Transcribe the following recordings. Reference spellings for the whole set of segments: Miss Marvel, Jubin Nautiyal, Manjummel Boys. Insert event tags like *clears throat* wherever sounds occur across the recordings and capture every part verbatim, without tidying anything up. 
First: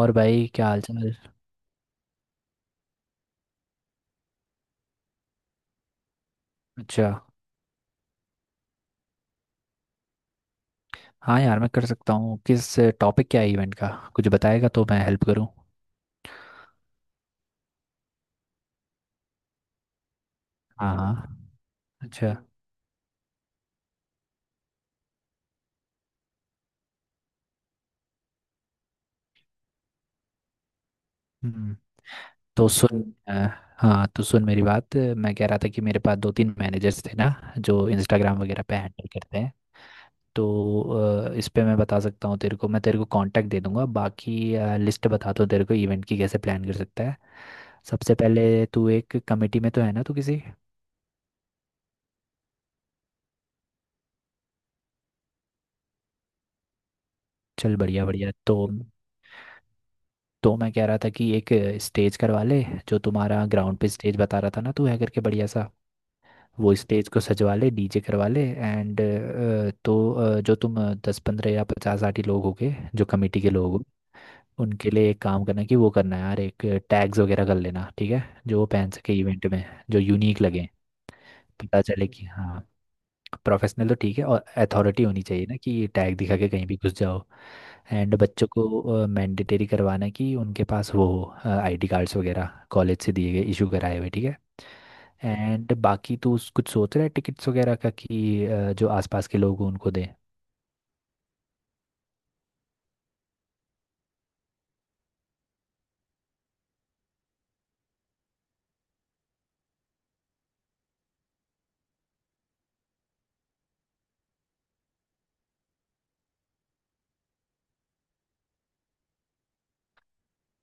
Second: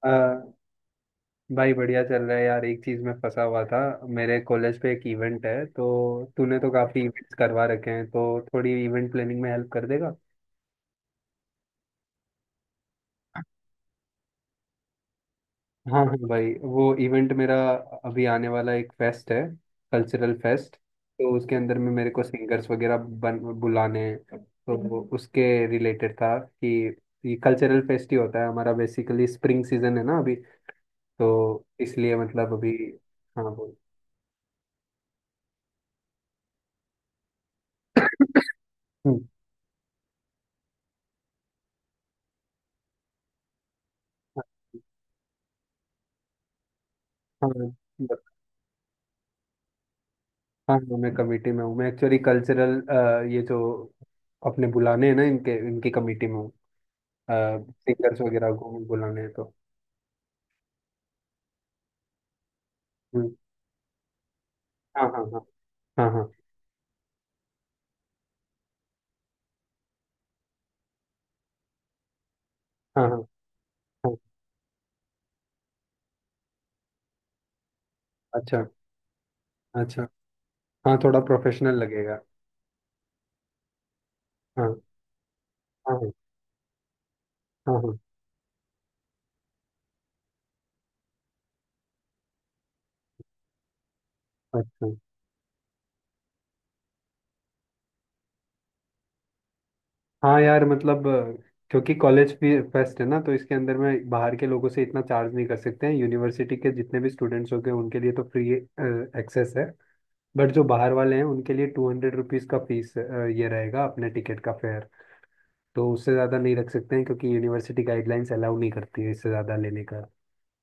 अ, भाई, क्या हाल चाल? भाई बढ़िया चल रहा है यार, एक चीज में फंसा हुआ था। मेरे कॉलेज पे एक इवेंट है, तो तूने तो काफी अच्छा। इवेंट्स करवा रखे हैं तो थोड़ी इवेंट प्लानिंग में हेल्प कर देगा? हाँ यार, मैं कर सकता हूँ। किस टॉपिक क्या है इवेंट का? कुछ बताएगा तो मैं हेल्प करूँ। हाँ हाँ भाई, वो इवेंट मेरा अभी आने वाला एक फेस्ट है। कल्चरल फेस्ट, हाँ हाँ। तो उसके अंदर में मेरे को अच्छा। सिंगर्स वगैरह बन बुलाने हैं, तो वो उसके रिलेटेड था कि ये कल्चरल फेस्ट ही होता है हमारा, बेसिकली स्प्रिंग सीजन है ना अभी, तो हम्म इसलिए मतलब तो अभी। सुन। अ, हाँ बोल। हाँ, तो सुन मेरी बात। मैं कह रहा था कि मेरे पास दो तीन मैनेजर्स थे ना, जो इंस्टाग्राम वगैरह पे हैंडल हम्म। करते हैं। तो अ, इस पे मैं बता सकता हूँ तेरे को। मैं तेरे को कांटेक्ट दे दूंगा, बाकी लिस्ट बताता हूँ तेरे को इवेंट की, कैसे प्लान कर सकता है। हाँ सबसे हाँ। पहले तू एक कमेटी में तो है ना, तू किसी। हाँ हाँ, मैं कमेटी में हूँ, मैं एक्चुअली कल्चरल ये जो अपने बुलाने हैं ना इनके इनकी कमेटी में हूँ, चल, बढ़िया सिंगर्स बढ़िया। वगैरह तो को भी बुलाने हैं तो। तो मैं कह रहा था कि एक स्टेज करवा ले। जो हम्म। तुम्हारा ग्राउंड पे स्टेज बता रहा था ना तू, है हाँ करके हाँ। हाँ बढ़िया सा। हाँ। हाँ वो स्टेज को सजवा ले, डीजे करवा ले एंड। तो अ, जो तुम दस पंद्रह या पचास साठ ही लोग होगे जो हाँ। हाँ कमेटी के लोग हो, हाँ। उनके लिए एक काम करना कि वो करना है यार, एक टैग्स वगैरह कर लेना, ठीक है? जो अच्छा वो पहन सके इवेंट में, जो अच्छा। यूनिक लगे, हाँ थोड़ा प्रोफेशनल पता चले लगेगा। कि हाँ। प्रोफेशनल तो ठीक है, और हाँ अथॉरिटी होनी चाहिए ना कि हाँ। हाँ टैग दिखा के कहीं भी घुस जाओ। हाँ। हाँ, एंड बच्चों को मैंडेटरी करवाना कि उनके पास वो हो, आईडी कार्ड्स वगैरह कॉलेज से दिए गए इशू कराए हुए, ठीक है? अच्छा। एंड बाकी तू उस- कुछ सोच रहा है टिकट्स वगैरह का कि अ, जो आसपास के लोग हों उनको दें। हाँ यार मतलब अ, क्योंकि कॉलेज फेस्ट है ना, तो इसके अंदर में बाहर के लोगों से इतना चार्ज नहीं कर सकते हैं। यूनिवर्सिटी के जितने भी स्टूडेंट्स होंगे उनके लिए तो फ्री एक्सेस है, बट जो बाहर वाले हैं उनके लिए टू हंड्रेड रुपीज़ का फीस ये रहेगा, अपने टिकट का फेयर। तो उससे ज़्यादा नहीं रख सकते हैं क्योंकि यूनिवर्सिटी गाइडलाइंस अलाउ नहीं करती है इससे ज़्यादा लेने का,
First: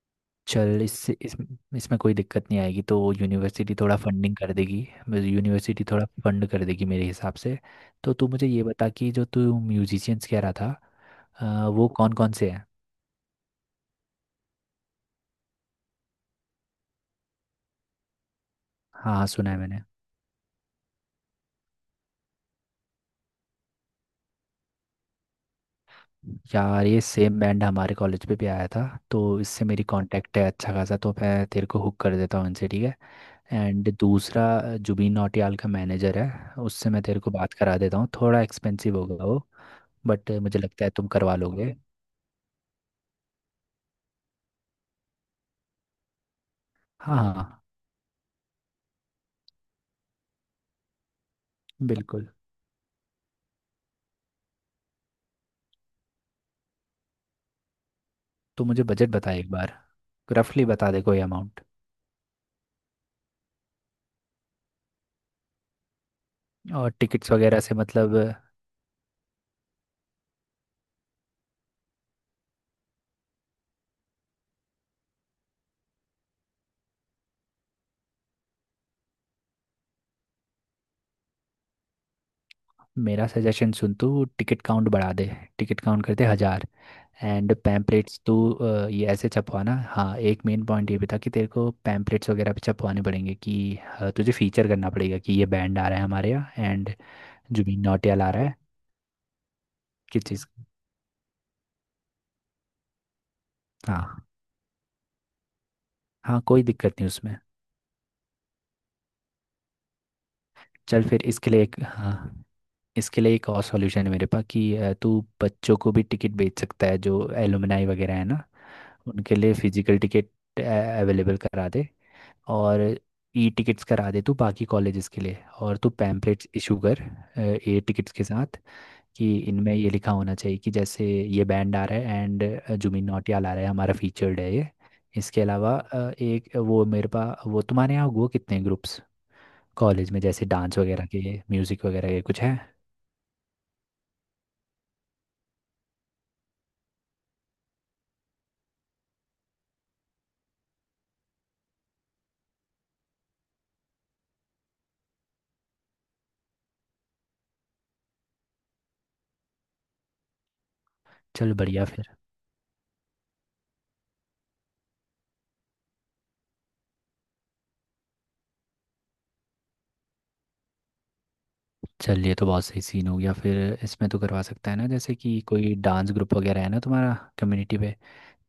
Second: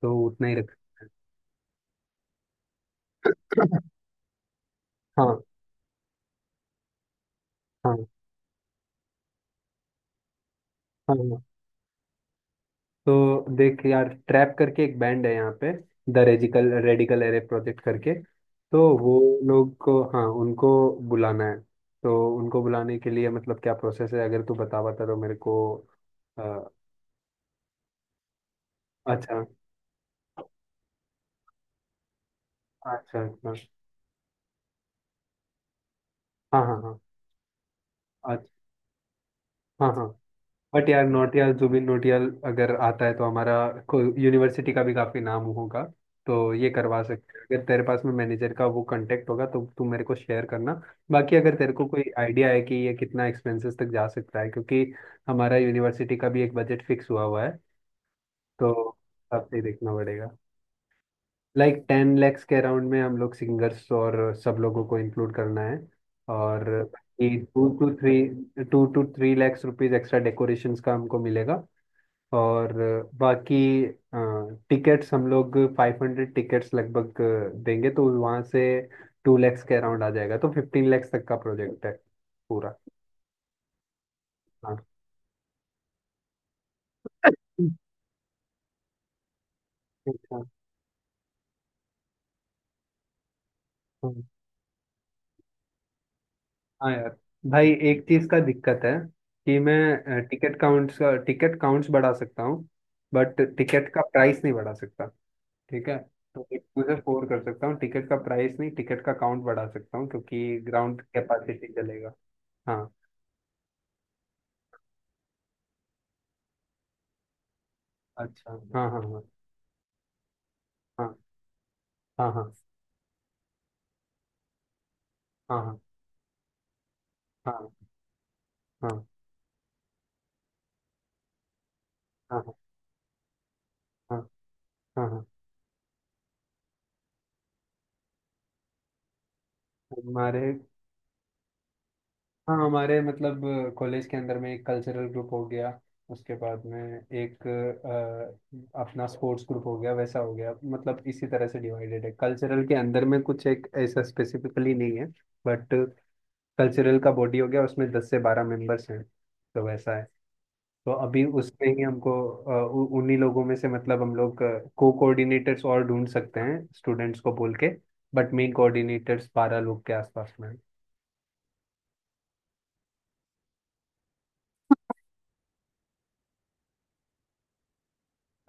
तो उतना ही रख चल, सकते इससे इस, इसमें कोई दिक्कत नहीं आएगी। तो यूनिवर्सिटी हैं। थोड़ा फंडिंग कर देगी। *laughs* हाँ। यूनिवर्सिटी थोड़ा फंड कर देगी मेरे हिसाब से। हाँ। तो तू मुझे ये बता कि जो तू म्यूजिशियंस कह रहा था, हाँ हाँ। अ, वो कौन कौन से हैं? तो देख यार, ट्रैप करके एक बैंड है यहाँ पे, the radical radical array project करके, तो वो हाँ, सुना है लोग मैंने। को, हाँ उनको बुलाना है। तो उनको बुलाने के लिए मतलब क्या प्रोसेस है, अगर तू बता बता तो मेरे को। अ, यार, ये सेम बैंड हमारे कॉलेज पे भी आया था, तो अच्छा इससे मेरी कांटेक्ट है अच्छा खासा। तो मैं तेरे को हुक कर देता हूँ इनसे, ठीक अच्छा। अच्छा। है? एंड दूसरा, जुबीन नौटियाल का मैनेजर है, हाँ हाँ उससे हाँ। मैं तेरे को बात करा देता हूँ। थोड़ा अच्छा। एक्सपेंसिव होगा वो, हाँ हाँ। बट मुझे लगता बट है यार तुम करवा नौटियाल लोगे। जुबिन नौटियाल अगर आता है तो हमारा यूनिवर्सिटी का भी काफी नाम होगा, तो ये करवा हाँ सकते हैं। हाँ अगर तेरे पास में मैनेजर का वो कांटेक्ट होगा तो तू मेरे को शेयर करना। बाकी अगर तेरे को कोई बिल्कुल। आइडिया है कि ये कितना एक्सपेंसेस तक जा सकता है, क्योंकि हमारा यूनिवर्सिटी का भी एक बजट फिक्स हुआ हुआ है, तो तो मुझे बजट बता एक आपसे ही बार। देखना पड़ेगा। रफली बता दे कोई अमाउंट। लाइक टेन लैक्स के अराउंड में हम लोग सिंगर्स और सब लोगों को इंक्लूड करना है। और और टिकट्स वगैरह टू से टू थ्री मतलब। Two two three lakhs rupees extra decorations का हमको मिलेगा। और बाकी टिकट्स हम लोग फाइव हंड्रेड टिकट्स लगभग देंगे, तो वहाँ से टू लैक्स के अराउंड आ जाएगा, तो फिफ्टीन लैक्स तक का प्रोजेक्ट है पूरा। मेरा सजेशन सुन, तू टिकट हाँ। काउंट बढ़ा दे। टिकट काउंट करते हजार। एंड पैम्पलेट्स तू अ, ये ऐसे छपवाना। हाँ, अच्छा। एक मेन पॉइंट ये भी था कि तेरे को पैम्पलेट्स वगैरह भी छपवाने पड़ेंगे कि अ, हाँ तुझे फीचर करना पड़ेगा कि ये बैंड आ रहा है हमारे यहाँ, हाँ एंड यार भाई, जुबिन एक नौटियाल चीज आ का रहा है। दिक्कत है कि मैं किस चीज़ टिकट का? काउंट्स का टिकट काउंट्स बढ़ा सकता हूँ, बट टिकट का हाँ प्राइस नहीं बढ़ा सकता। ठीक है? हाँ, तो एक कोई टू दिक्कत से नहीं फोर उसमें। कर सकता हूँ, टिकट का प्राइस नहीं, टिकट का काउंट बढ़ा सकता हूँ क्योंकि ग्राउंड चल फिर इसके लिए कैपेसिटी एक, चलेगा। हाँ, हाँ। इसके लिए एक और सॉल्यूशन है मेरे पास कि अ, तू बच्चों को भी टिकट बेच सकता है, जो एलुमनाई वगैरह है ना। अच्छा। हाँ हाँ उनके लिए फिजिकल टिकट हाँ अवेलेबल करा दे। हाँ हाँ और ई टिकट्स करा दे तू बाकी कॉलेजेस के लिए। और हाँ तू पैम्पलेट्स इशू कर हाँ ए टिकट्स के साथ, हाँ कि इनमें ये लिखा होना चाहिए कि जैसे ये बैंड आ रहा है हाँ एंड हाँ जुबिन नौटियाल आ रहा है हमारा हाँ फीचर्ड है ये। हाँ हाँ, हाँ। इसके अलावा अ, एक वो मेरे पास, वो तुम्हारे यहाँ हुआ कितने ग्रुप्स कॉलेज में, हमारे, जैसे डांस वगैरह के म्यूज़िक वगैरह के कुछ हाँ हैं? हमारे मतलब कॉलेज के अंदर में एक कल्चरल ग्रुप हो गया, उसके बाद में एक अ, अपना स्पोर्ट्स ग्रुप हो गया, वैसा हो गया। मतलब इसी तरह से डिवाइडेड है, कल्चरल के अंदर में कुछ एक ऐसा स्पेसिफिकली नहीं है, बट कल्चरल का बॉडी हो गया, उसमें दस से बारह मेंबर्स हैं। तो वैसा है। तो अभी चल, उसमें ही बढ़िया फिर। हमको अ, उ- उन्हीं लोगों में से मतलब हम लोग को कोऑर्डिनेटर्स और ढूंढ सकते हैं, स्टूडेंट्स को बोल के। बट मेन कोऑर्डिनेटर्स बारह लोग के आसपास में हैं। चल, ये तो बहुत सही सीन हो गया। फिर इसमें तो करवा सकता है ना, जैसे कि कोई डांस ग्रुप वगैरह है ना तुम्हारा कम्युनिटी पे।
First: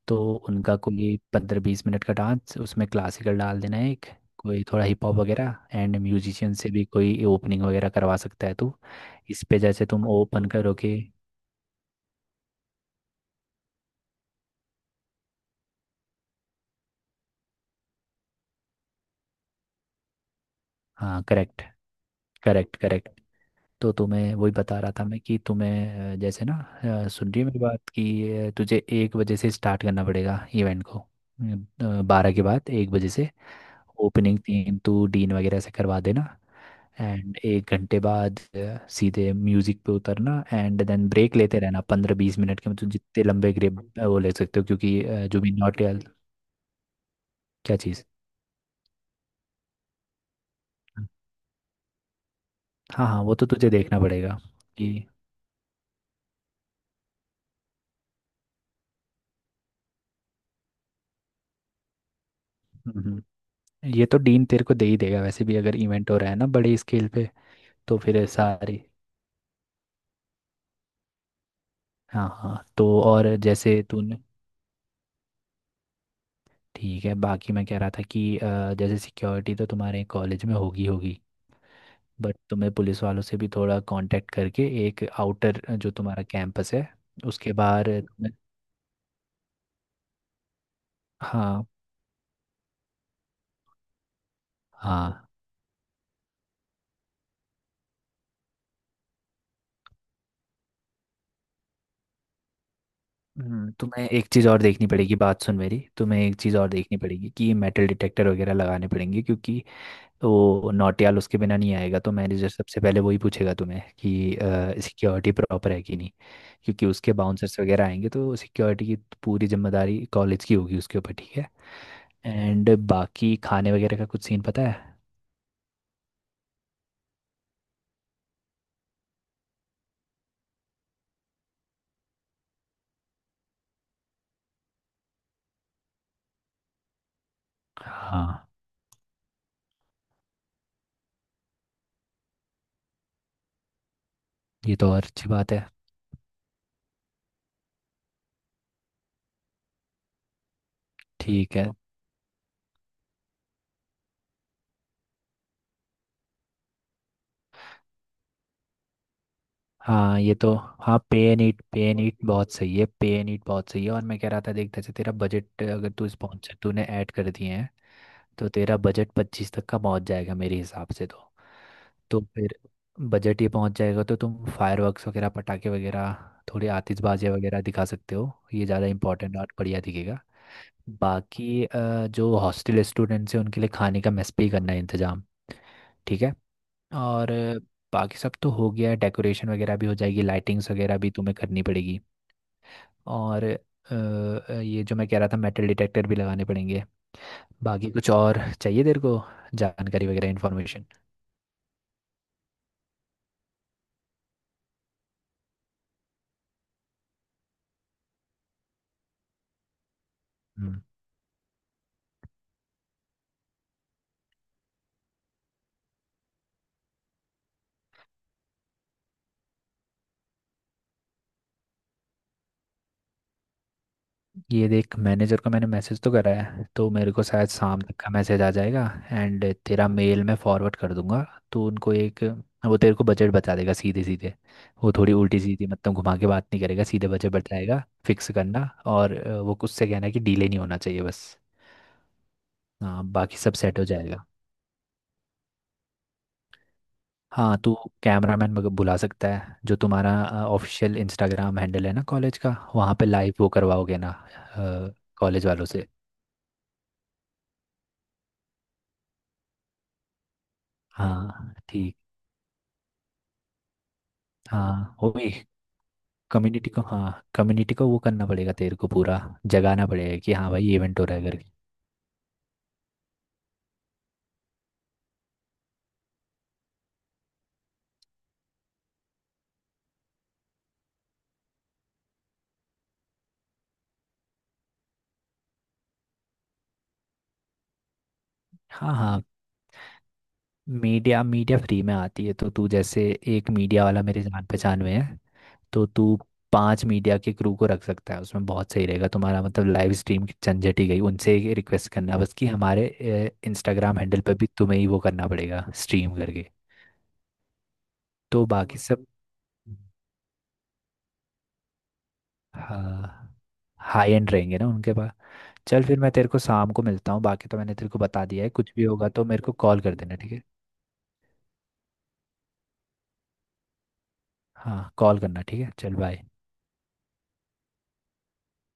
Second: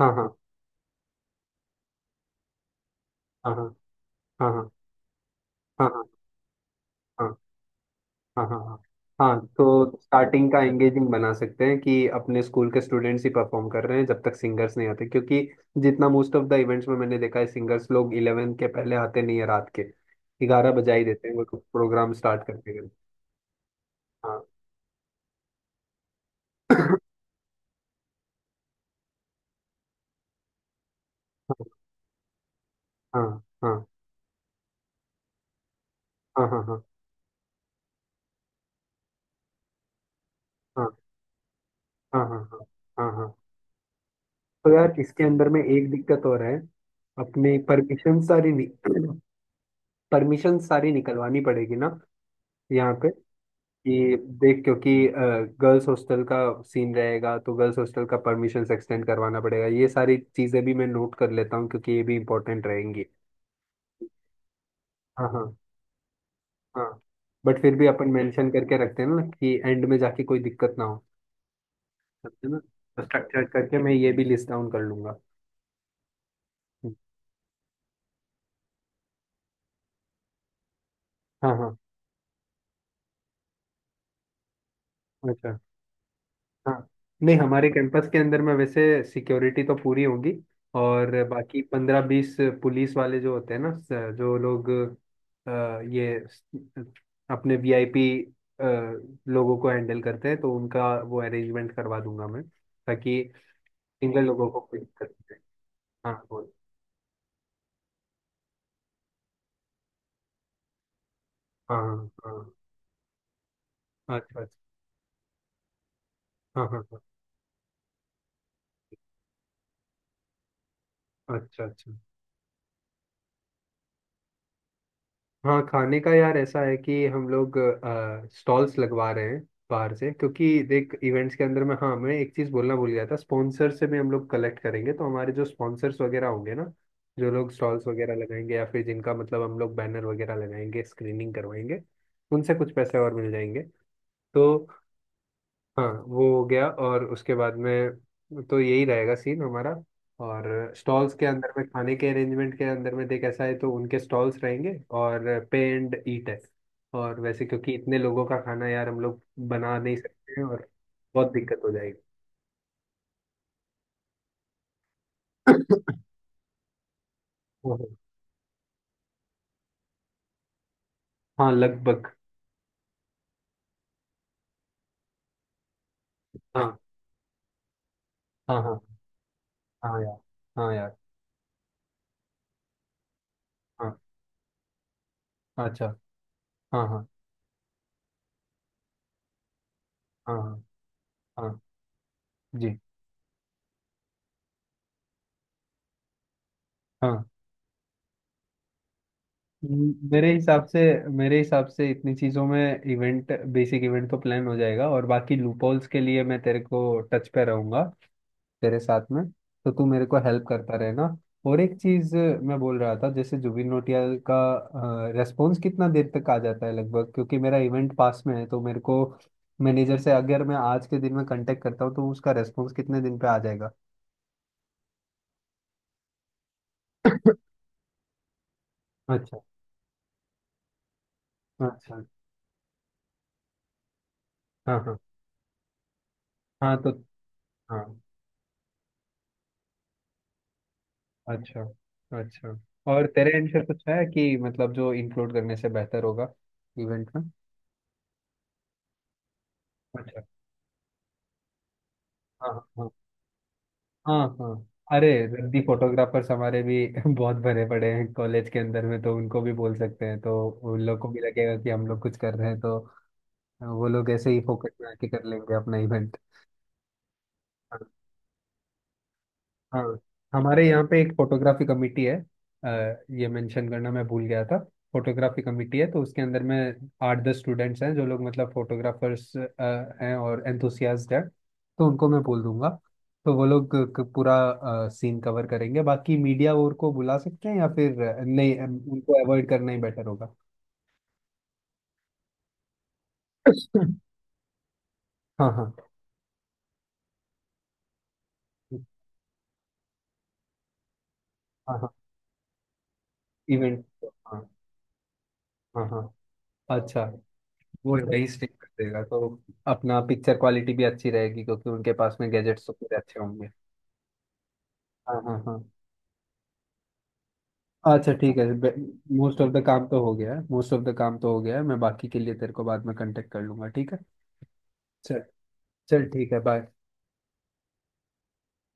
हाँ तो हाँ उनका कोई पंद्रह बीस मिनट का डांस, उसमें क्लासिकल हाँ डाल हाँ देना है एक, कोई हाँ थोड़ा हिप हॉप वगैरह, हाँ एंड हाँ म्यूजिशियन से भी कोई हाँ ओपनिंग वगैरह करवा हाँ सकता है हाँ तू। हाँ। इस हाँ, पे तो जैसे तुम ओपन स्टार्टिंग का करोगे। एंगेजिंग बना सकते हैं कि अपने स्कूल के स्टूडेंट्स ही परफॉर्म कर रहे हैं जब तक सिंगर्स नहीं आते, क्योंकि जितना मोस्ट ऑफ द इवेंट्स में मैंने देखा है सिंगर्स लोग इलेवेंथ के पहले आते नहीं है रात के ग्यारह बजा ही हाँ, देते हैं, वो करेक्ट। प्रोग्राम स्टार्ट करते करेक्ट हैं। करेक्ट। तो तुम्हें हाँ। वही बता रहा था मैं कि तुम्हें अ, जैसे ना, अ, *coughs* सुन रही है मेरी बात कि अ, तुझे एक बजे से स्टार्ट करना पड़ेगा इवेंट को, बारह के बाद एक बजे से। हाँ हाँ ओपनिंग तीन तू डीन वगैरह से करवा देना। हाँ हाँ हाँ एंड एक घंटे बाद अ, सीधे म्यूजिक पे उतरना, एंड देन ब्रेक लेते रहना पंद्रह हाँ हाँ बीस हाँ मिनट के, मतलब हाँ हाँ। जितने हाँ। लंबे ग्रेप वो ले सकते हो तो यार क्योंकि इसके अ, अंदर जुबिन में एक नौटियाल। दिक्कत और है, अपने क्या चीज़? परमिशन सारी, परमिशन *clears throat* सारी निकलवानी पड़ेगी ना यहाँ हाँ पे। हाँ, वो तो तुझे देखना कि पड़ेगा देख, क्योंकि कि गर्ल्स हॉस्टल का सीन रहेगा, तो गर्ल्स हॉस्टल का परमिशन एक्सटेंड करवाना पड़ेगा। ये सारी चीज़ें भी मैं नोट कर लेता हूँ क्योंकि ये भी इंपॉर्टेंट रहेंगी। हम्म, ये तो डीन तेरे को दे ही देगा हाँ हाँ वैसे भी अगर इवेंट हो रहा है ना बड़े हाँ। स्केल पे। बट फिर भी तो अपन फिर मेंशन करके सारी। रखते हैं ना, कि एंड में जाके कोई दिक्कत ना हो, हाँ समझे हाँ, ना। तो और स्ट्रक्चर करके जैसे मैं ये तूने। भी लिस्ट डाउन कर लूंगा। हम्म। ठीक है, बाकी मैं कह रहा था कि अ, जैसे सिक्योरिटी तो तुम्हारे कॉलेज में होगी होगी, हाँ हाँ। बट तुम्हें पुलिस वालों से भी थोड़ा कांटेक्ट करके एक अच्छा। आउटर जो तुम्हारा कैंपस हाँ, है नहीं उसके हमारे बाहर कैंपस के तुम्हें। अंदर में वैसे सिक्योरिटी तो पूरी होगी, और बाकी हाँ पंद्रह बीस पुलिस वाले जो होते हैं ना, स- जो लोग हाँ। अ, ये स- अपने वी आई पी लोगों को हैंडल करते हैं, तो उनका वो अरेंजमेंट करवा दूंगा मैं, ताकि हम्म, तुम्हें सिंगल एक चीज़ लोगों को और कोई देखनी दिक्कत पड़ेगी। नहीं आए। बात सुन मेरी, हाँ तुम्हें एक बोल। चीज़ और देखनी पड़ेगी कि मेटल डिटेक्टर वगैरह लगाने पड़ेंगे, क्योंकि वो नौटियाल उसके बिना नहीं आएगा। हाँ तो मैनेजर हाँ सबसे पहले वही पूछेगा तुम्हें हाँ। कि अच्छा अच्छा। सिक्योरिटी प्रॉपर है कि नहीं, हाँ क्योंकि हाँ उसके बाउंसर्स वगैरह आएंगे, तो सिक्योरिटी की पूरी जिम्मेदारी कॉलेज की होगी उसके ऊपर, ठीक हाँ। है? अच्छा अच्छा। एंड बाकी खाने वगैरह का कुछ सीन पता है? हाँ, खाने का यार ऐसा है कि हम लोग स्टॉल्स लगवा रहे हैं बाहर से, क्योंकि देख इवेंट्स के अंदर में, हाँ मैं एक चीज़ बोलना भूल गया था, स्पॉन्सर से भी हम लोग कलेक्ट करेंगे, तो हमारे जो स्पॉन्सर्स वगैरह होंगे ना, जो लोग स्टॉल्स वगैरह हाँ, लगाएंगे या फिर जिनका मतलब हम लोग बैनर वगैरह लगाएंगे, स्क्रीनिंग करवाएंगे, उनसे कुछ पैसे और मिल जाएंगे तो। ये तो और अच्छी बात है। हाँ वो हो गया। और उसके बाद में, तो यही रहेगा सीन हमारा। और स्टॉल्स के अंदर ठीक में, है। खाने के अरेंजमेंट के अंदर में देख, ऐसा है, तो उनके स्टॉल्स रहेंगे और पे एंड ईट है, और वैसे क्योंकि इतने लोगों का खाना यार हम लोग बना नहीं हाँ, ये सकते हैं तो। और हाँ, पे बहुत एंड दिक्कत ईट। हो पे एंड जाएगी। ईट बहुत सही है। पे एंड ईट बहुत सही है। और मैं कह रहा था देख, जैसे तेरा बजट, अगर तू स्पॉन्सर तूने ऐड कर दिए हैं ओहो। तो तेरा बजट पच्चीस तक का पहुंच जाएगा मेरे हिसाब से। तो हाँ लगभग। तो फिर बजट ये पहुंच जाएगा, तो तुम फायरवर्क्स वगैरह पटाखे वगैरह थोड़ी हाँ आतिशबाजी वगैरह दिखा सकते हो, हाँ ये ज़्यादा हाँ। इंपॉर्टेंट और बढ़िया हाँ यार। दिखेगा। हाँ यार। बाकी अ, जो हॉस्टल स्टूडेंट्स हैं उनके लिए हाँ। खाने का मेस पे ही करना है इंतजाम, अच्छा। ठीक है? हाँ हाँ। और बाकी सब तो हो गया है, डेकोरेशन वगैरह भी हो जाएगी, हाँ हाँ लाइटिंग्स वगैरह भी तुम्हें हाँ। करनी पड़ेगी। जी। और अ, ये जो मैं कह रहा था मेटल डिटेक्टर भी लगाने पड़ेंगे। हाँ। बाकी कुछ और चाहिए तेरे को म- जानकारी वगैरह, मेरे हिसाब से इन्फॉर्मेशन? मेरे हिसाब से इतनी चीजों में इवेंट, बेसिक इवेंट तो प्लान हो जाएगा, और बाकी लूपहोल्स के लिए मैं तेरे को टच पे रहूंगा, तेरे साथ में, तो तू मेरे को हेल्प करता रहना। और एक चीज मैं बोल रहा था, जैसे जुबिन नौटियाल का रेस्पॉन्स कितना देर तक आ जाता है लगभग? क्योंकि मेरा इवेंट पास में है तो मेरे को, मैनेजर से अगर मैं आज के दिन में कांटेक्ट करता हूँ तो उसका रेस्पॉन्स कितने दिन पे आ जाएगा? ये देख, मैनेजर को मैंने मैसेज तो करा है, तो मेरे को *coughs* शायद शाम तक का मैसेज आ जाएगा। अच्छा। एंड तेरा मेल मैं फॉरवर्ड कर दूंगा तो उनको अच्छा। एक। वो तेरे को बजट बता देगा सीधे सीधे। हाँ वो हाँ थोड़ी उल्टी सीधी मतलब घुमा के बात नहीं हाँ। करेगा, तो सीधे बजट बताएगा हाँ। फिक्स करना। और अ, वो कुछ से कहना है कि डिले नहीं होना चाहिए बस। अच्छा। अच्छा। हाँ, और तेरे बाकी एंड सब से सेट कुछ हो है जाएगा। कि मतलब जो इंक्लूड करने से बेहतर होगा इवेंट में? हाँ, तू कैमरामैन बुला सकता है। जो तुम्हारा अच्छा। ऑफिशियल इंस्टाग्राम हैंडल है ना कॉलेज हाँ का, हाँ वहाँ पे लाइव वो करवाओगे ना हाँ। हाँ। अरे, कॉलेज रद्दी वालों से। फोटोग्राफर्स हमारे भी *laughs* बहुत भरे पड़े हैं कॉलेज के अंदर में, तो उनको भी बोल सकते हैं, तो उन लोग को भी हाँ, लगेगा कि हम ठीक। लोग कुछ कर रहे हैं, तो वो लोग ऐसे ही फोकस में हाँ आके वो कर भी। लेंगे अपना इवेंट। कम्युनिटी को, हाँ, कम्युनिटी को वो करना पड़ेगा तेरे को पूरा। हाँ, जगाना पड़ेगा कि हाँ हमारे भाई यहाँ पे इवेंट हो एक रहा है करके। फोटोग्राफी कमेटी है, अ, ये मेंशन करना मैं भूल गया था। फोटोग्राफी कमेटी है, तो उसके अंदर में आठ दस स्टूडेंट्स हैं, जो लोग मतलब फोटोग्राफर्स हैं और एंथुसियास्ट हैं, तो उनको मैं बोल दूंगा, तो वो लोग क- पूरा सीन कवर करेंगे। बाकी मीडिया और को बुला सकते हैं, या फिर अ, नहीं, अ, हाँ उनको हाँ। अवॉइड करना ही बेटर होगा। मीडिया, मीडिया फ्री में आती है तो तू जैसे, एक मीडिया वाला *coughs* मेरे जान पहचान में है। हाँ हाँ तो तू पांच मीडिया के क्रू को रख सकता है उसमें, बहुत सही रहेगा तुम्हारा। मतलब लाइव स्ट्रीम की झंझट ही गई। उनसे ये हाँ रिक्वेस्ट हाँ। करना बस कि हमारे इवेंट। इंस्टाग्राम हैंडल पर भी हाँ तुम्हें ही वो करना पड़ेगा हाँ हाँ। स्ट्रीम करके। अच्छा। वो नहीं तो स्टिक कर बाकी देगा सब। तो अपना पिक्चर क्वालिटी भी अच्छी रहेगी क्योंकि उनके पास में गैजेट्स तो पूरे अच्छे हाँ, होंगे। हाई एंड रहेंगे ना उनके पास। हाँ हाँ हाँ। चल फिर, मैं तेरे को शाम को मिलता हूँ। बाकी तो मैंने तेरे को अच्छा बता ठीक दिया है। है। कुछ भी होगा तो मोस्ट मेरे ऑफ को द कॉल काम कर तो हो देना, ठीक गया है, है? मोस्ट ऑफ द काम तो हो गया है, मैं बाकी के लिए तेरे को बाद में कांटेक्ट कर लूंगा, ठीक है? हाँ, कॉल चल। करना ठीक है। चल, चल बाय। ठीक है, बाय।